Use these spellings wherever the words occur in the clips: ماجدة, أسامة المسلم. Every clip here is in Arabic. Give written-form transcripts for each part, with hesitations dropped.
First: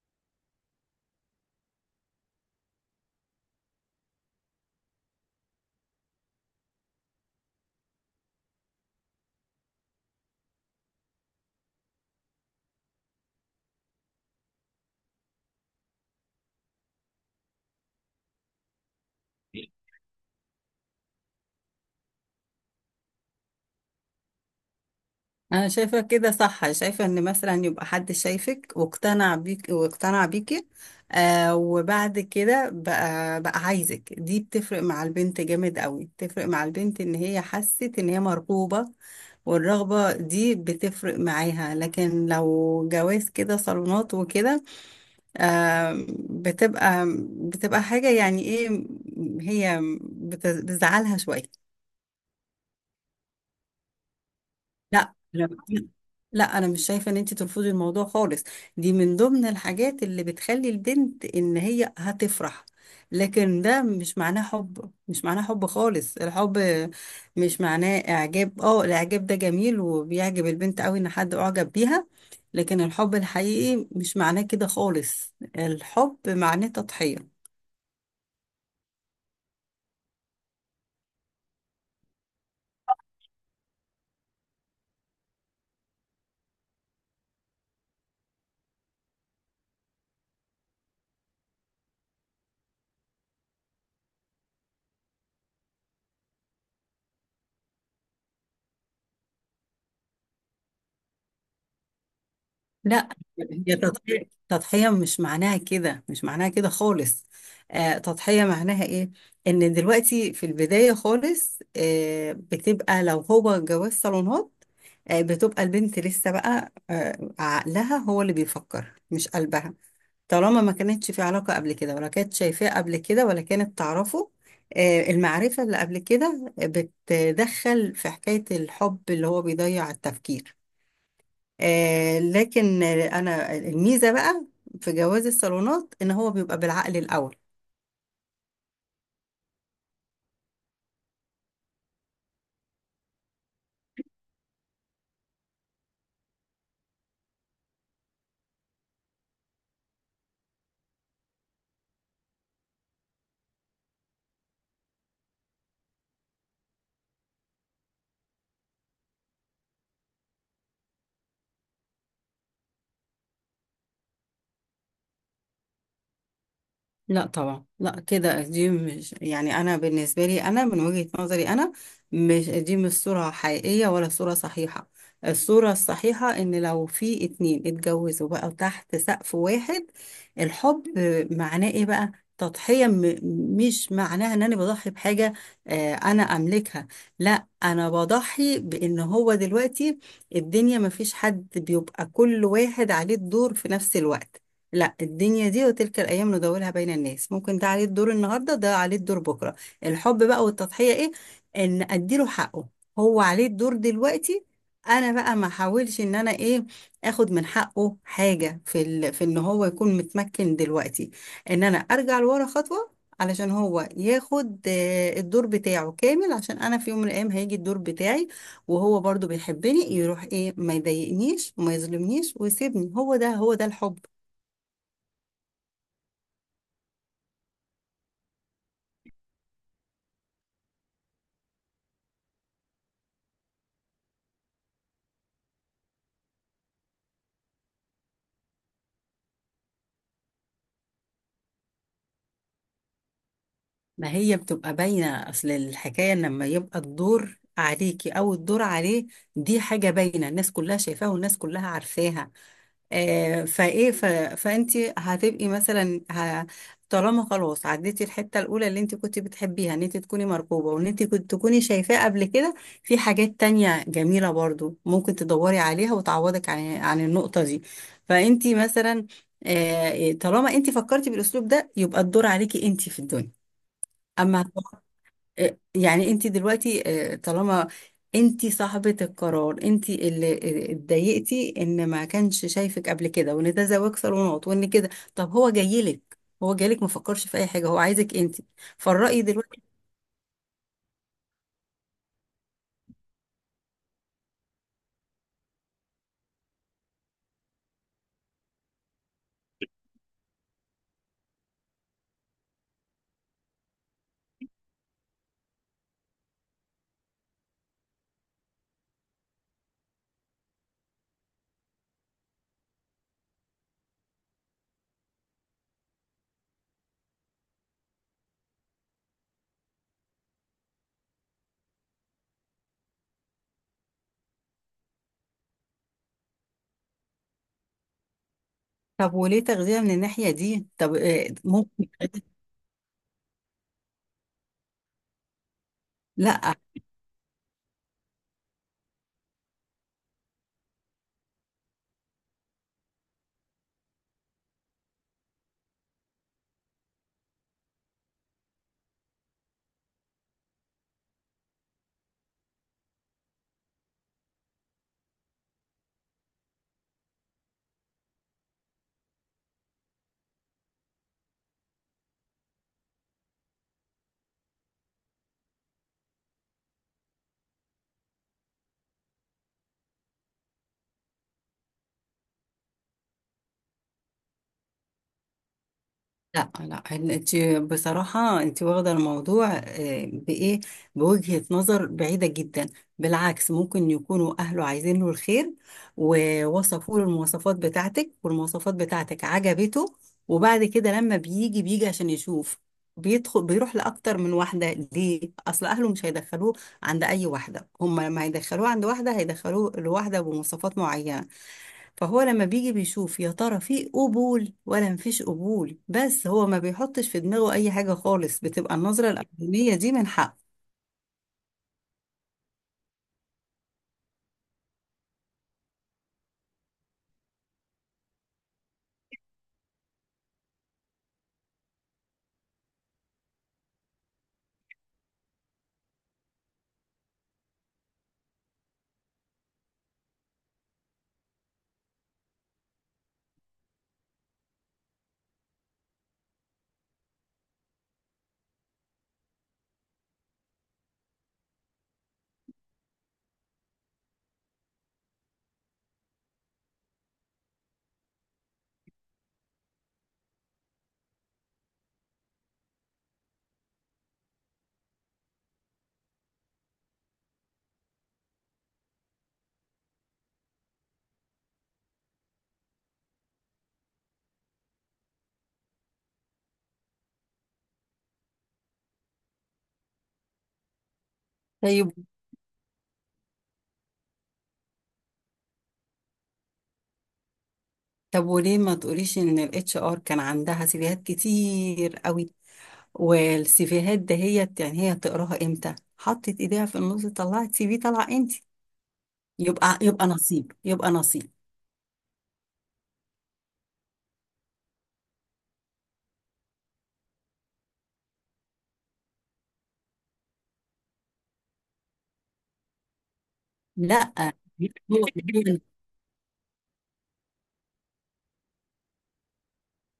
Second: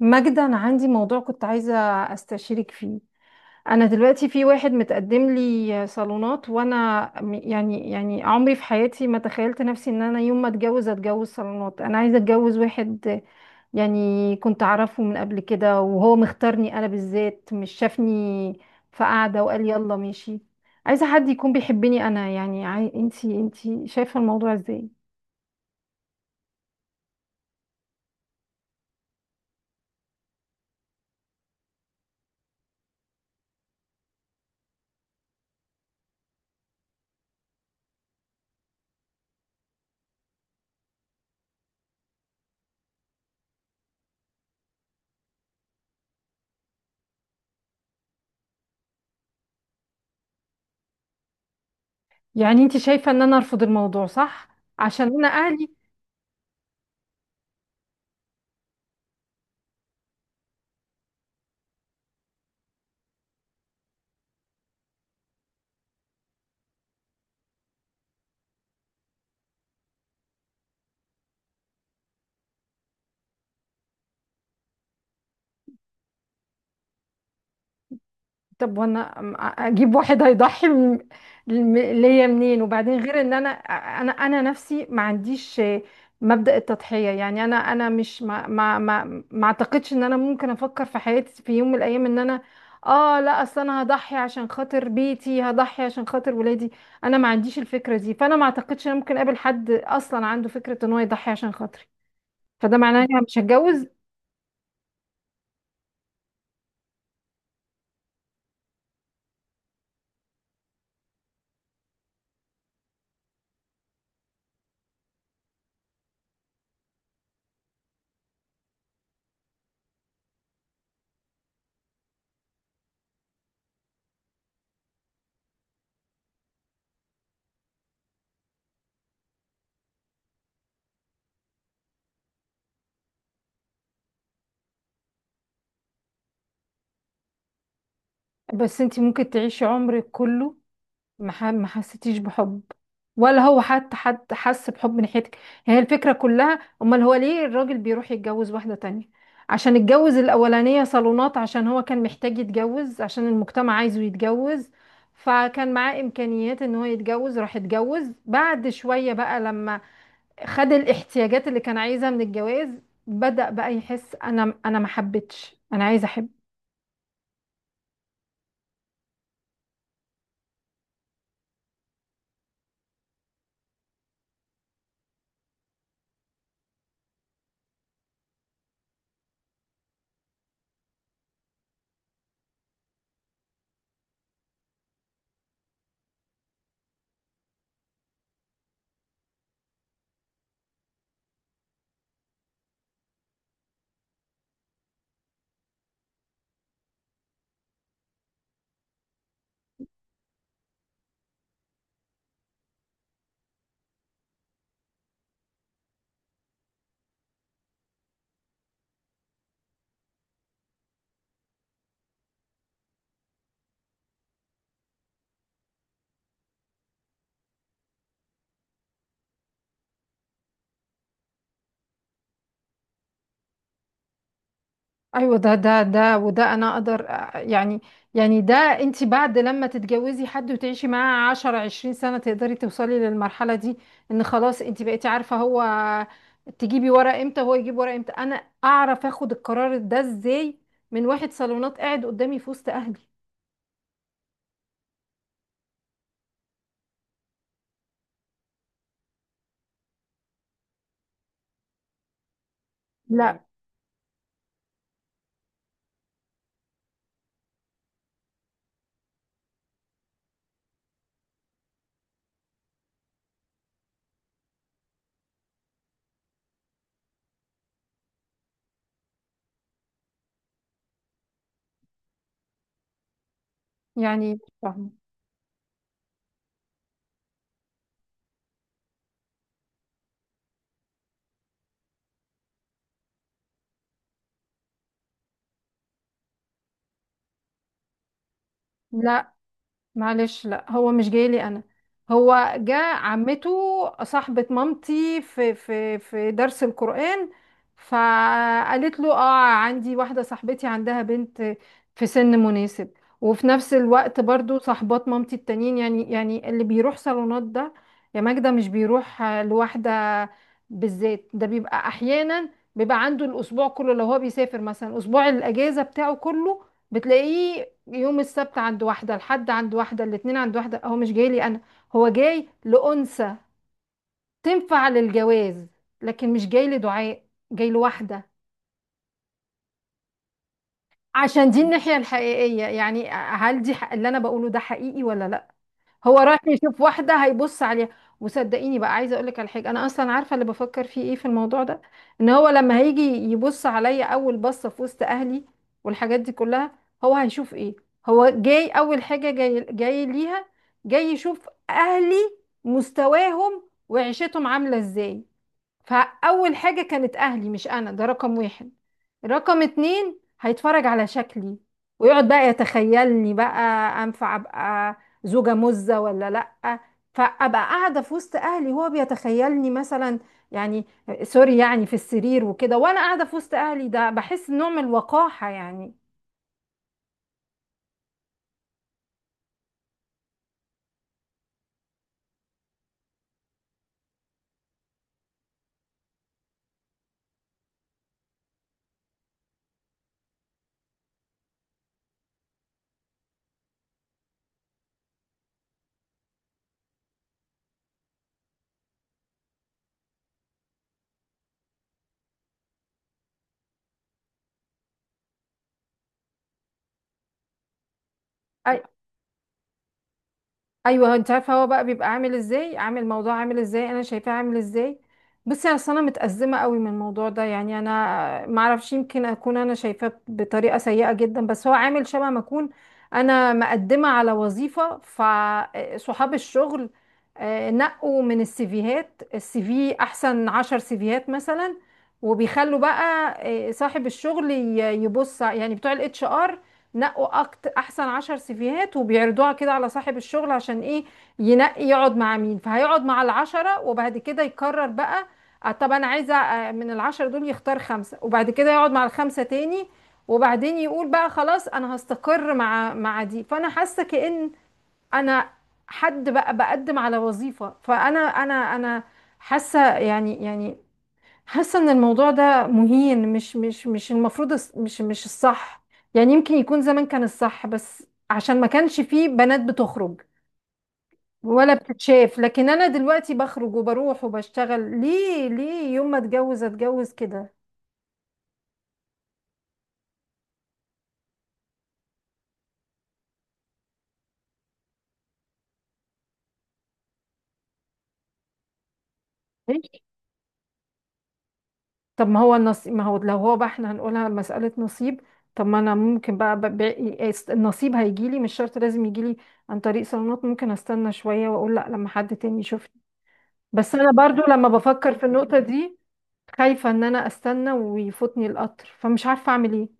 ماجدة، أنا عندي موضوع كنت عايزة أستشيرك فيه. أنا دلوقتي في واحد متقدم لي صالونات، وأنا يعني عمري في حياتي ما تخيلت نفسي إن أنا يوم ما أتجوز، أتجوز صالونات. أنا عايزة أتجوز واحد يعني كنت أعرفه من قبل كده، وهو مختارني أنا بالذات، مش شافني في قعدة وقال يلا ماشي. عايزة حد يكون بيحبني أنا، يعني أنتي شايفة الموضوع إزاي؟ انا شايفه كده صح. شايفه ان مثلا يبقى حد شايفك واقتنع بيك واقتنع بيكي. آه وبعد كده بقى عايزك، دي بتفرق مع البنت جامد قوي، بتفرق مع البنت ان هي حست ان هي مرغوبه، والرغبه دي بتفرق معاها. لكن لو جواز كده صالونات وكده، آه بتبقى حاجه يعني ايه. هي بتزعلها شويه. يعني أنتي شايفة إن أنا أرفض الموضوع، صح؟ عشان لا أنا لا. أهلي. لا انا مش شايفه ان انت ترفضي الموضوع خالص. دي من ضمن الحاجات اللي بتخلي البنت ان هي هتفرح، لكن ده مش معناه حب خالص. الحب مش معناه اعجاب. اه الاعجاب ده جميل وبيعجب البنت قوي ان حد اعجب بيها، لكن الحب الحقيقي مش معناه كده خالص. الحب معناه تضحية. طب وانا اجيب واحد هيضحي ليا منين؟ وبعدين غير ان انا نفسي ما عنديش مبدأ التضحية. يعني انا انا مش ما ما ما, ما اعتقدش ان انا ممكن افكر في حياتي في يوم من الايام ان انا اه لا، اصل انا هضحي عشان خاطر بيتي، هضحي عشان خاطر ولادي. انا ما عنديش الفكرة دي، فانا ما اعتقدش ان انا ممكن اقابل حد اصلا عنده فكرة ان هو يضحي عشان خاطري، فده معناه ان لا، انا مش هي هتجوز. تضحية مش معناها كده خالص. آه تضحية معناها ايه؟ ان دلوقتي في البداية خالص، آه بتبقى لو هو جواز صالونات، آه بتبقى البنت لسه بقى آه عقلها هو اللي بيفكر مش قلبها، طالما ما كانتش في علاقة قبل كده ولا كانت شايفاه قبل كده ولا كانت تعرفه. آه، المعرفة اللي قبل كده بتدخل في حكاية الحب اللي هو بيضيع التفكير. آه لكن انا الميزه بقى في جواز الصالونات ان هو بيبقى بالعقل الاول. بس انتي ممكن تعيشي عمرك كله ما حسيتيش بحب، ولا هو حتى حد حس بحب من ناحيتك. هي الفكرة كلها، امال هو ليه الراجل بيروح يتجوز واحدة تانية؟ عشان اتجوز الاولانية صالونات، عشان هو كان محتاج يتجوز، عشان المجتمع عايزه يتجوز، فكان معاه امكانيات ان هو يتجوز، راح اتجوز. بعد شوية بقى لما خد الاحتياجات اللي كان عايزها من الجواز، بدأ بقى يحس انا ما حبيتش، انا عايز احب. لا طبعا، لا كده دي مش، يعني انا بالنسبه لي انا من وجهه نظري انا، مش دي مش صوره حقيقيه ولا صوره صحيحه. الصوره الصحيحه ان لو في اتنين اتجوزوا بقى تحت سقف واحد، الحب معناه ايه بقى؟ تضحيه. مش معناها ان انا بضحي بحاجه انا املكها. لا، انا بضحي بان هو دلوقتي الدنيا ما فيش حد بيبقى كل واحد عليه الدور في نفس الوقت. لا الدنيا دي وتلك الأيام ندورها بين الناس، ممكن ده عليه الدور النهاردة، ده عليه الدور بكرة. الحب بقى والتضحية إيه؟ إن أديله حقه، هو عليه الدور دلوقتي، أنا بقى ما أحاولش إن أنا إيه، آخد من حقه حاجة في إن هو يكون متمكن دلوقتي، إن أنا أرجع لورا خطوة علشان هو ياخد الدور بتاعه كامل، عشان أنا في يوم من الأيام هيجي الدور بتاعي. وهو برضو بيحبني يروح إيه ما يضايقنيش وما يظلمنيش ويسيبني، هو ده هو ده الحب. ايوه، ده وده انا اقدر يعني، يعني ده انت بعد لما تتجوزي حد وتعيشي معاه 10 20 سنة تقدري توصلي للمرحلة دي. ان خلاص انت بقيتي عارفة هو تجيبي ورق امتى، هو يجيب ورق امتى. انا اعرف اخد القرار ده ازاي من واحد صالونات قاعد قدامي في وسط اهلي؟ ما هي بتبقى باينة، أصل الحكاية إن لما يبقى الدور عليكي أو الدور عليه، دي حاجة باينة، الناس كلها شايفاها والناس كلها عارفاها. لا. آه فأنت هتبقي مثلا طالما خلاص عديتي الحتة الأولى اللي أنت كنت بتحبيها إن أنت تكوني مرغوبة وإن أنت كنت تكوني شايفاه قبل كده، في حاجات تانية جميلة برضو ممكن تدوري عليها وتعوضك عن النقطة دي. فأنت مثلا آه طالما أنت فكرتي بالأسلوب ده يبقى الدور عليكي أنت في الدنيا. يعني مش أما فاهمة. آه، يعني انت دلوقتي آه، طالما انت صاحبة القرار، انت اللي آه، اتضايقتي ان ما كانش شايفك قبل كده وان ده زواج صالونات وان كده، طب هو جايلك، هو جايلك ما فكرش في اي حاجة، هو عايزك انت. فالرأي لا، دلوقتي، معلش، لا هو مش جاي لي انا، هو جاء عمته. صاحبة مامتي في درس القرآن، فقالت له، عندي واحدة صاحبتي عندها بنت في سن مناسب. وفي نفس الوقت برضو صاحبات مامتي التانيين، يعني اللي بيروح صالونات ده يا ماجدة مش بيروح لوحده. بالذات ده بيبقى احيانا بيبقى عنده الاسبوع كله. لو هو بيسافر مثلا اسبوع الاجازة بتاعه كله، بتلاقيه يوم السبت عند واحدة، الحد عند واحدة، الاتنين عند واحدة. هو مش جاي لي أنا، هو جاي لأنثى تنفع للجواز، لكن مش جاي لدعاء، جاي لواحدة. طب وليه تغذية من الناحية دي؟ طب آه، عشان دي ممكن. الناحية الحقيقية، يعني هل دي حق؟ اللي أنا بقوله ده حقيقي ولا لأ؟ هو رايح لا يشوف واحدة هيبص عليها. وصدقيني بقى، عايزة اقولك على حاجة، انا اصلا عارفة اللي بفكر فيه ايه في الموضوع ده. ان هو لما هيجي يبص عليا اول بصة في وسط اهلي والحاجات دي كلها، هو هيشوف ايه؟ هو جاي اول حاجة جاي ليها، جاي يشوف اهلي، مستواهم وعيشتهم عاملة ازاي. فأول حاجة كانت أهلي مش أنا، ده رقم واحد. رقم اتنين هيتفرج على شكلي، ويقعد بقى يتخيلني بقى، أنفع أبقى زوجة مزة ولا لأ. فأبقى قاعدة في وسط أهلي هو بيتخيلني مثلا، يعني سوري، يعني في السرير وكده، وأنا قاعدة في وسط أهلي. ده بحس نوع من الوقاحة يعني. لا لا، انت بصراحة انت واخدة الموضوع آه، بإيه، بوجهة نظر بعيدة جدا. بالعكس ممكن يكونوا أهله عايزين له الخير، ووصفوا له المواصفات بتاعتك والمواصفات بتاعتك عجبته، وبعد كده لما بيجي عشان يشوف بيدخل بيروح لأكتر من واحدة. ليه؟ أصل أهله مش هيدخلوه عند أي واحدة، هم لما هيدخلوه عند واحدة هيدخلوه لواحدة بمواصفات معينة، فهو لما بيجي بيشوف يا ترى في قبول ولا مفيش قبول، بس هو ما بيحطش في دماغه اي حاجة خالص. بتبقى أي- النظرة الاولانية دي من حق. ايوه، انت عارفه هو بقى بيبقى عامل ازاي، عامل موضوع عامل ازاي، انا شايفاه عامل ازاي. بصي يعني انا متأزمه قوي من الموضوع ده، يعني انا ما اعرفش، يمكن اكون انا شايفاه بطريقه سيئه جدا، بس هو عامل شبه ما اكون انا مقدمه على وظيفه. فصحاب الشغل نقوا من السيفيهات، السي في، احسن 10 سيفيهات مثلا، وبيخلوا بقى صاحب الشغل يبص، يعني بتوع الاتش ار نقوا أكت احسن 10 سيفيهات، وبيعرضوها كده على صاحب الشغل. عشان ايه؟ ينقي يقعد مع مين، فهيقعد مع العشرة وبعد كده يقرر بقى. طب انا عايزه من العشرة دول يختار خمسة، وبعد كده يقعد مع الخمسة تاني، وبعدين يقول بقى خلاص انا هستقر مع دي. فانا حاسه كأن انا حد بقى بقدم على وظيفة، فانا انا انا حاسه، يعني حاسه ان الموضوع ده مهين، مش المفروض، مش الصح. يعني يمكن يكون زمان كان الصح، بس عشان ما كانش فيه بنات بتخرج ولا طيب، بتتشاف. لكن انا دلوقتي بخرج وبروح وبشتغل، ليه يوم ما اتجوز، اتجوز كده؟ طب وليه ما تقوليش ان الاتش ار كان عندها سيفيهات كتير قوي، والسيفيهات دهيت يعني هي تقراها امتى، حطت ايديها في النص طلعت سي في، طلع انت. يبقى ليه؟ يبقى نصيب، يبقى نصيب. طب ما هو النصيب، ما هو لو هو بقى احنا هنقولها مسألة نصيب، طب ما انا ممكن بقى النصيب هيجيلي. مش شرط لازم يجيلي عن طريق صالونات، ممكن استنى شوية واقول لا لما حد تاني يشوفني. بس انا لا برضو لما هو بفكر في النقطة دي خايفة ان انا استنى ويفوتني القطر، فمش عارفة اعمل ايه.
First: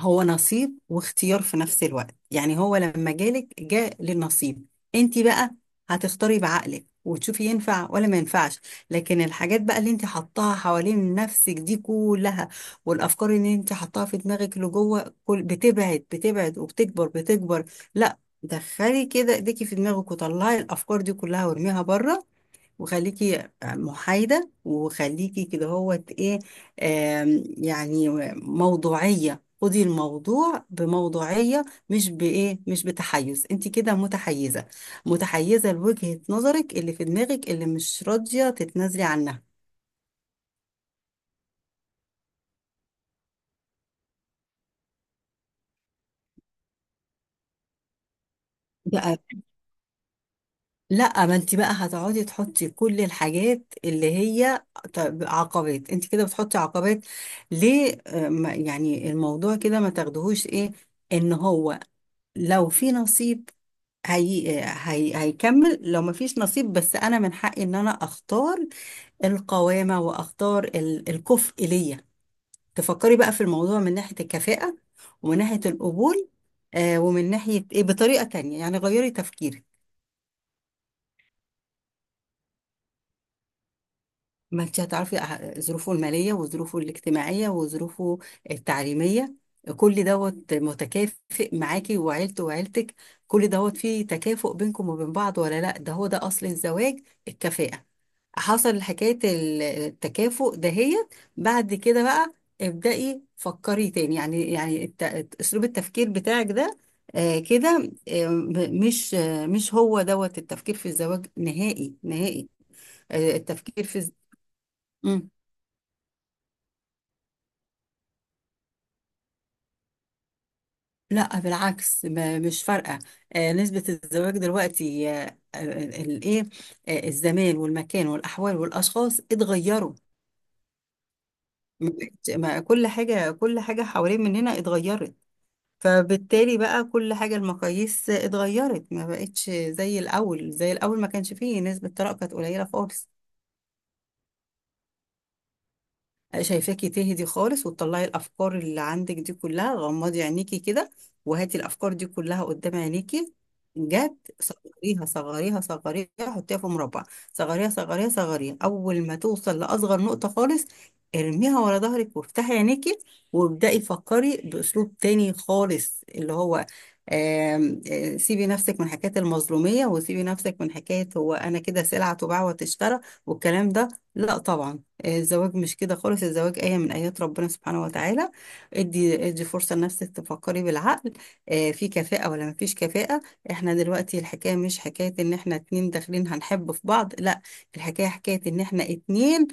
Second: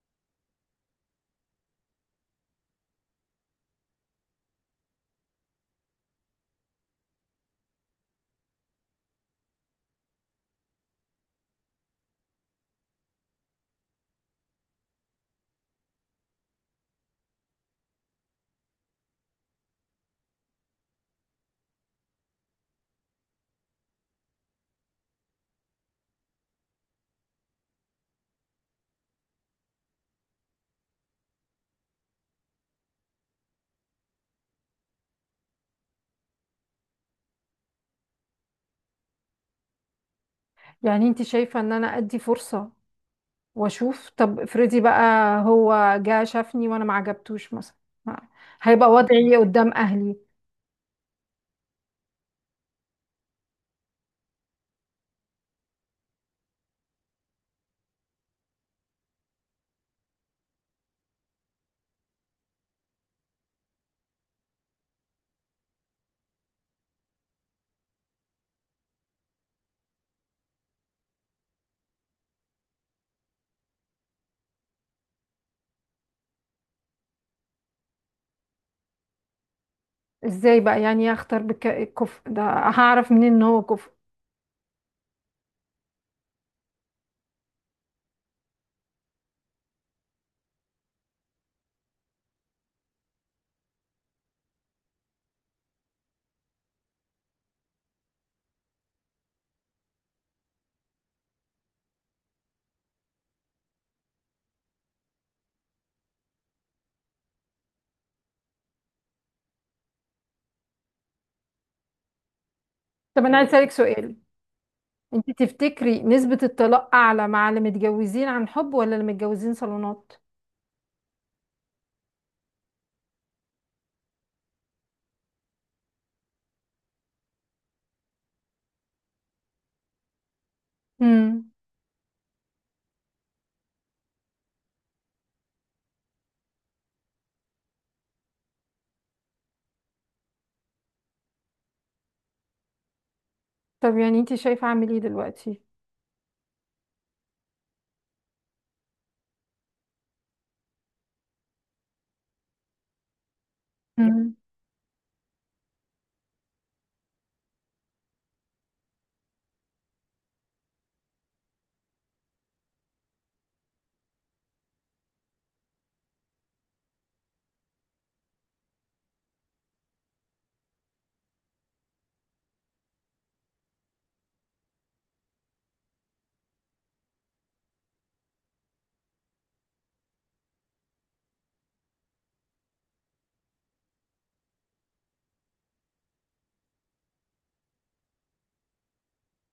هو نصيب واختيار في نفس الوقت. يعني هو لما جالك جاء للنصيب، انت بقى هتختاري بعقلك وتشوفي ينفع ولا ما ينفعش. لكن الحاجات بقى اللي انت حطاها حوالين نفسك دي كلها، والافكار اللي انت حطاها في دماغك لجوه كل بتبعد بتبعد وبتكبر بتكبر، لا، دخلي كده ايديكي في دماغك وطلعي الافكار دي كلها وارميها بره، وخليكي محايدة وخليكي كده. هو ايه آم، يعني موضوعية. خدي الموضوع بموضوعية، مش بإيه، مش بتحيز، انت كده متحيزة، متحيزة لوجهة نظرك اللي في دماغك اللي مش راضية تتنازلي عنها. يعني انت شايفة ان انا ادي فرصة واشوف؟ طب افرضي بقى هو جه شافني وانا ما عجبتوش مثلا، ما- هيبقى بقى وضعي إيه قدام اهلي؟ لا، ما انت بقى هتقعدي تحطي كل الحاجات اللي هي عقبات، انت كده بتحطي عقبات. ليه آه، يعني الموضوع كده ما تاخدهوش ايه، ان هو لو في نصيب هيكمل، لو مفيش نصيب بس انا من حقي ان انا اختار القوامة واختار الكفء ليا. تفكري بقى في الموضوع من ناحية الكفاءة ومن ناحية القبول، آه ومن ناحية ايه بطريقة تانية، يعني غيري تفكيرك. ازاي بقى؟ يعني إيه اختار بالكفء ده، هعرف منين ان هو كفء؟ ما انت هتعرفي ظروفه المالية وظروفه الاجتماعية وظروفه التعليمية، كل دوت متكافئ معاكي، وعيلته وعيلتك كل دوت فيه تكافؤ بينكم وبين بعض ولا لا. ده هو ده أصل الزواج الكفاءة. حصل حكاية التكافؤ دهيت بعد كده بقى، ابدأي فكري تاني. يعني أسلوب التفكير بتاعك ده آه كده آه مش آه مش هو دوت التفكير في الزواج نهائي نهائي. طب انا آه عايز اسالك التفكير في سؤال، مم. انت تفتكري نسبة الطلاق اعلى مع اللي متجوزين عن حب ولا اللي متجوزين صالونات؟ لا بالعكس، مش فارقة. آه، نسبة الزواج دلوقتي آه، آه، الايه آه، الزمان والمكان والأحوال والأشخاص اتغيروا. امم. ما كل حاجة، كل حاجة حوالين مننا اتغيرت، فبالتالي بقى كل حاجة المقاييس اتغيرت، ما بقتش زي الأول، زي الأول ما كانش فيه نسبة طلاق كانت قليلة خالص. طب يعني انت شايفة اعمل ايه دلوقتي؟ شايفاكي تهدي خالص، وتطلعي الافكار اللي عندك دي كلها. غمضي عينيكي كده، وهاتي الافكار دي كلها قدام عينيكي، جت امم. صغريها صغريها صغريها، حطيها في مربع، صغريها صغريها صغريها، اول ما توصل لاصغر نقطة خالص ارميها ورا ظهرك وافتحي عينيكي، وابدأي فكري باسلوب تاني خالص اللي هو آم، آه، سيبي نفسك من حكاية المظلومية، وسيبي نفسك من حكاية هو أنا كده سلعة تباع وتشترى والكلام ده. لا طبعا، الزواج مش كده خالص، الزواج آية من آيات ربنا سبحانه وتعالى. ادي فرصة لنفسك تفكري بالعقل، آه، في كفاءة ولا مفيش كفاءة. احنا دلوقتي الحكاية مش حكاية ان احنا اتنين داخلين هنحب في بعض، لا، الحكاية حكاية ان احنا اتنين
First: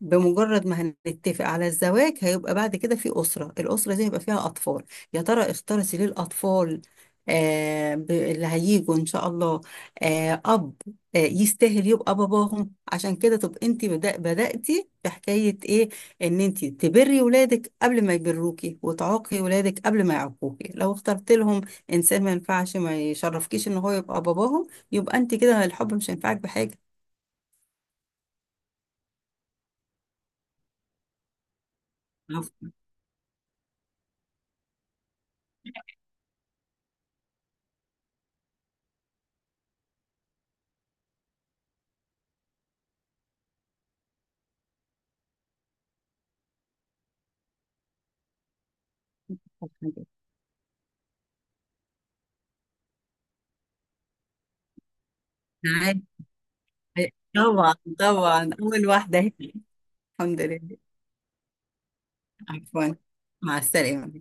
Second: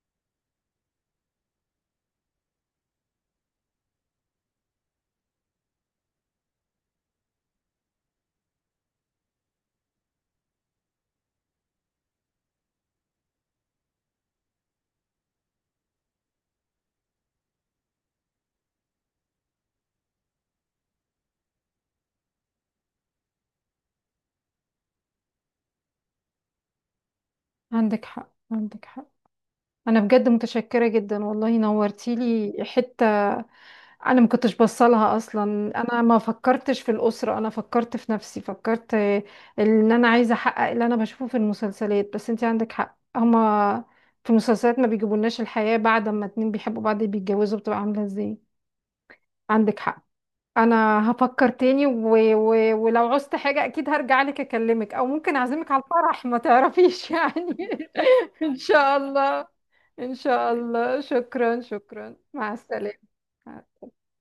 بمجرد ما هنتفق على الزواج هيبقى بعد كده في أسرة، الأسرة دي هيبقى فيها أطفال. يا ترى اختارتي ليه الأطفال آه اللي هيجوا إن شاء الله آه أب آه، يستاهل يبقى باباهم؟ عشان كده تبقى انت بدأتي في حكاية ايه، ان انت تبري ولادك قبل ما يبروكي، وتعاقي ولادك قبل ما يعاقوكي، لو اخترت لهم انسان ما ينفعش ما يشرفكيش ان هو يبقى باباهم، يبقى انت كده الحب مش هينفعك بحاجة. عندك حق، عندك حق. انا بجد متشكره جدا والله، نورتيلي عفواً، حته. انا ما كنتش بصلها اصلا، انا ما فكرتش في الاسره، انا فكرت في نفسي، فكرت ان انا عايزه احقق اللي انا بشوفه في المسلسلات. بس انت عندك حق، هما في المسلسلات ما بيجيبولناش الحياه بعد ما اتنين بيحبوا بعض بيتجوزوا بتبقى عامله ازاي. عندك حق. عفواً. انا هفكر تاني، ولو عوزت حاجه اكيد هرجع لك اكلمك، او ممكن اعزمك على عادي. الفرح ما تعرفيش يعني. طبعا طبعا إن اول شاء واحدة هي. الله، إن الحمد شاء لله، الله. شكرا، شكرا، مع عفوا، السلامة. مع السلامة.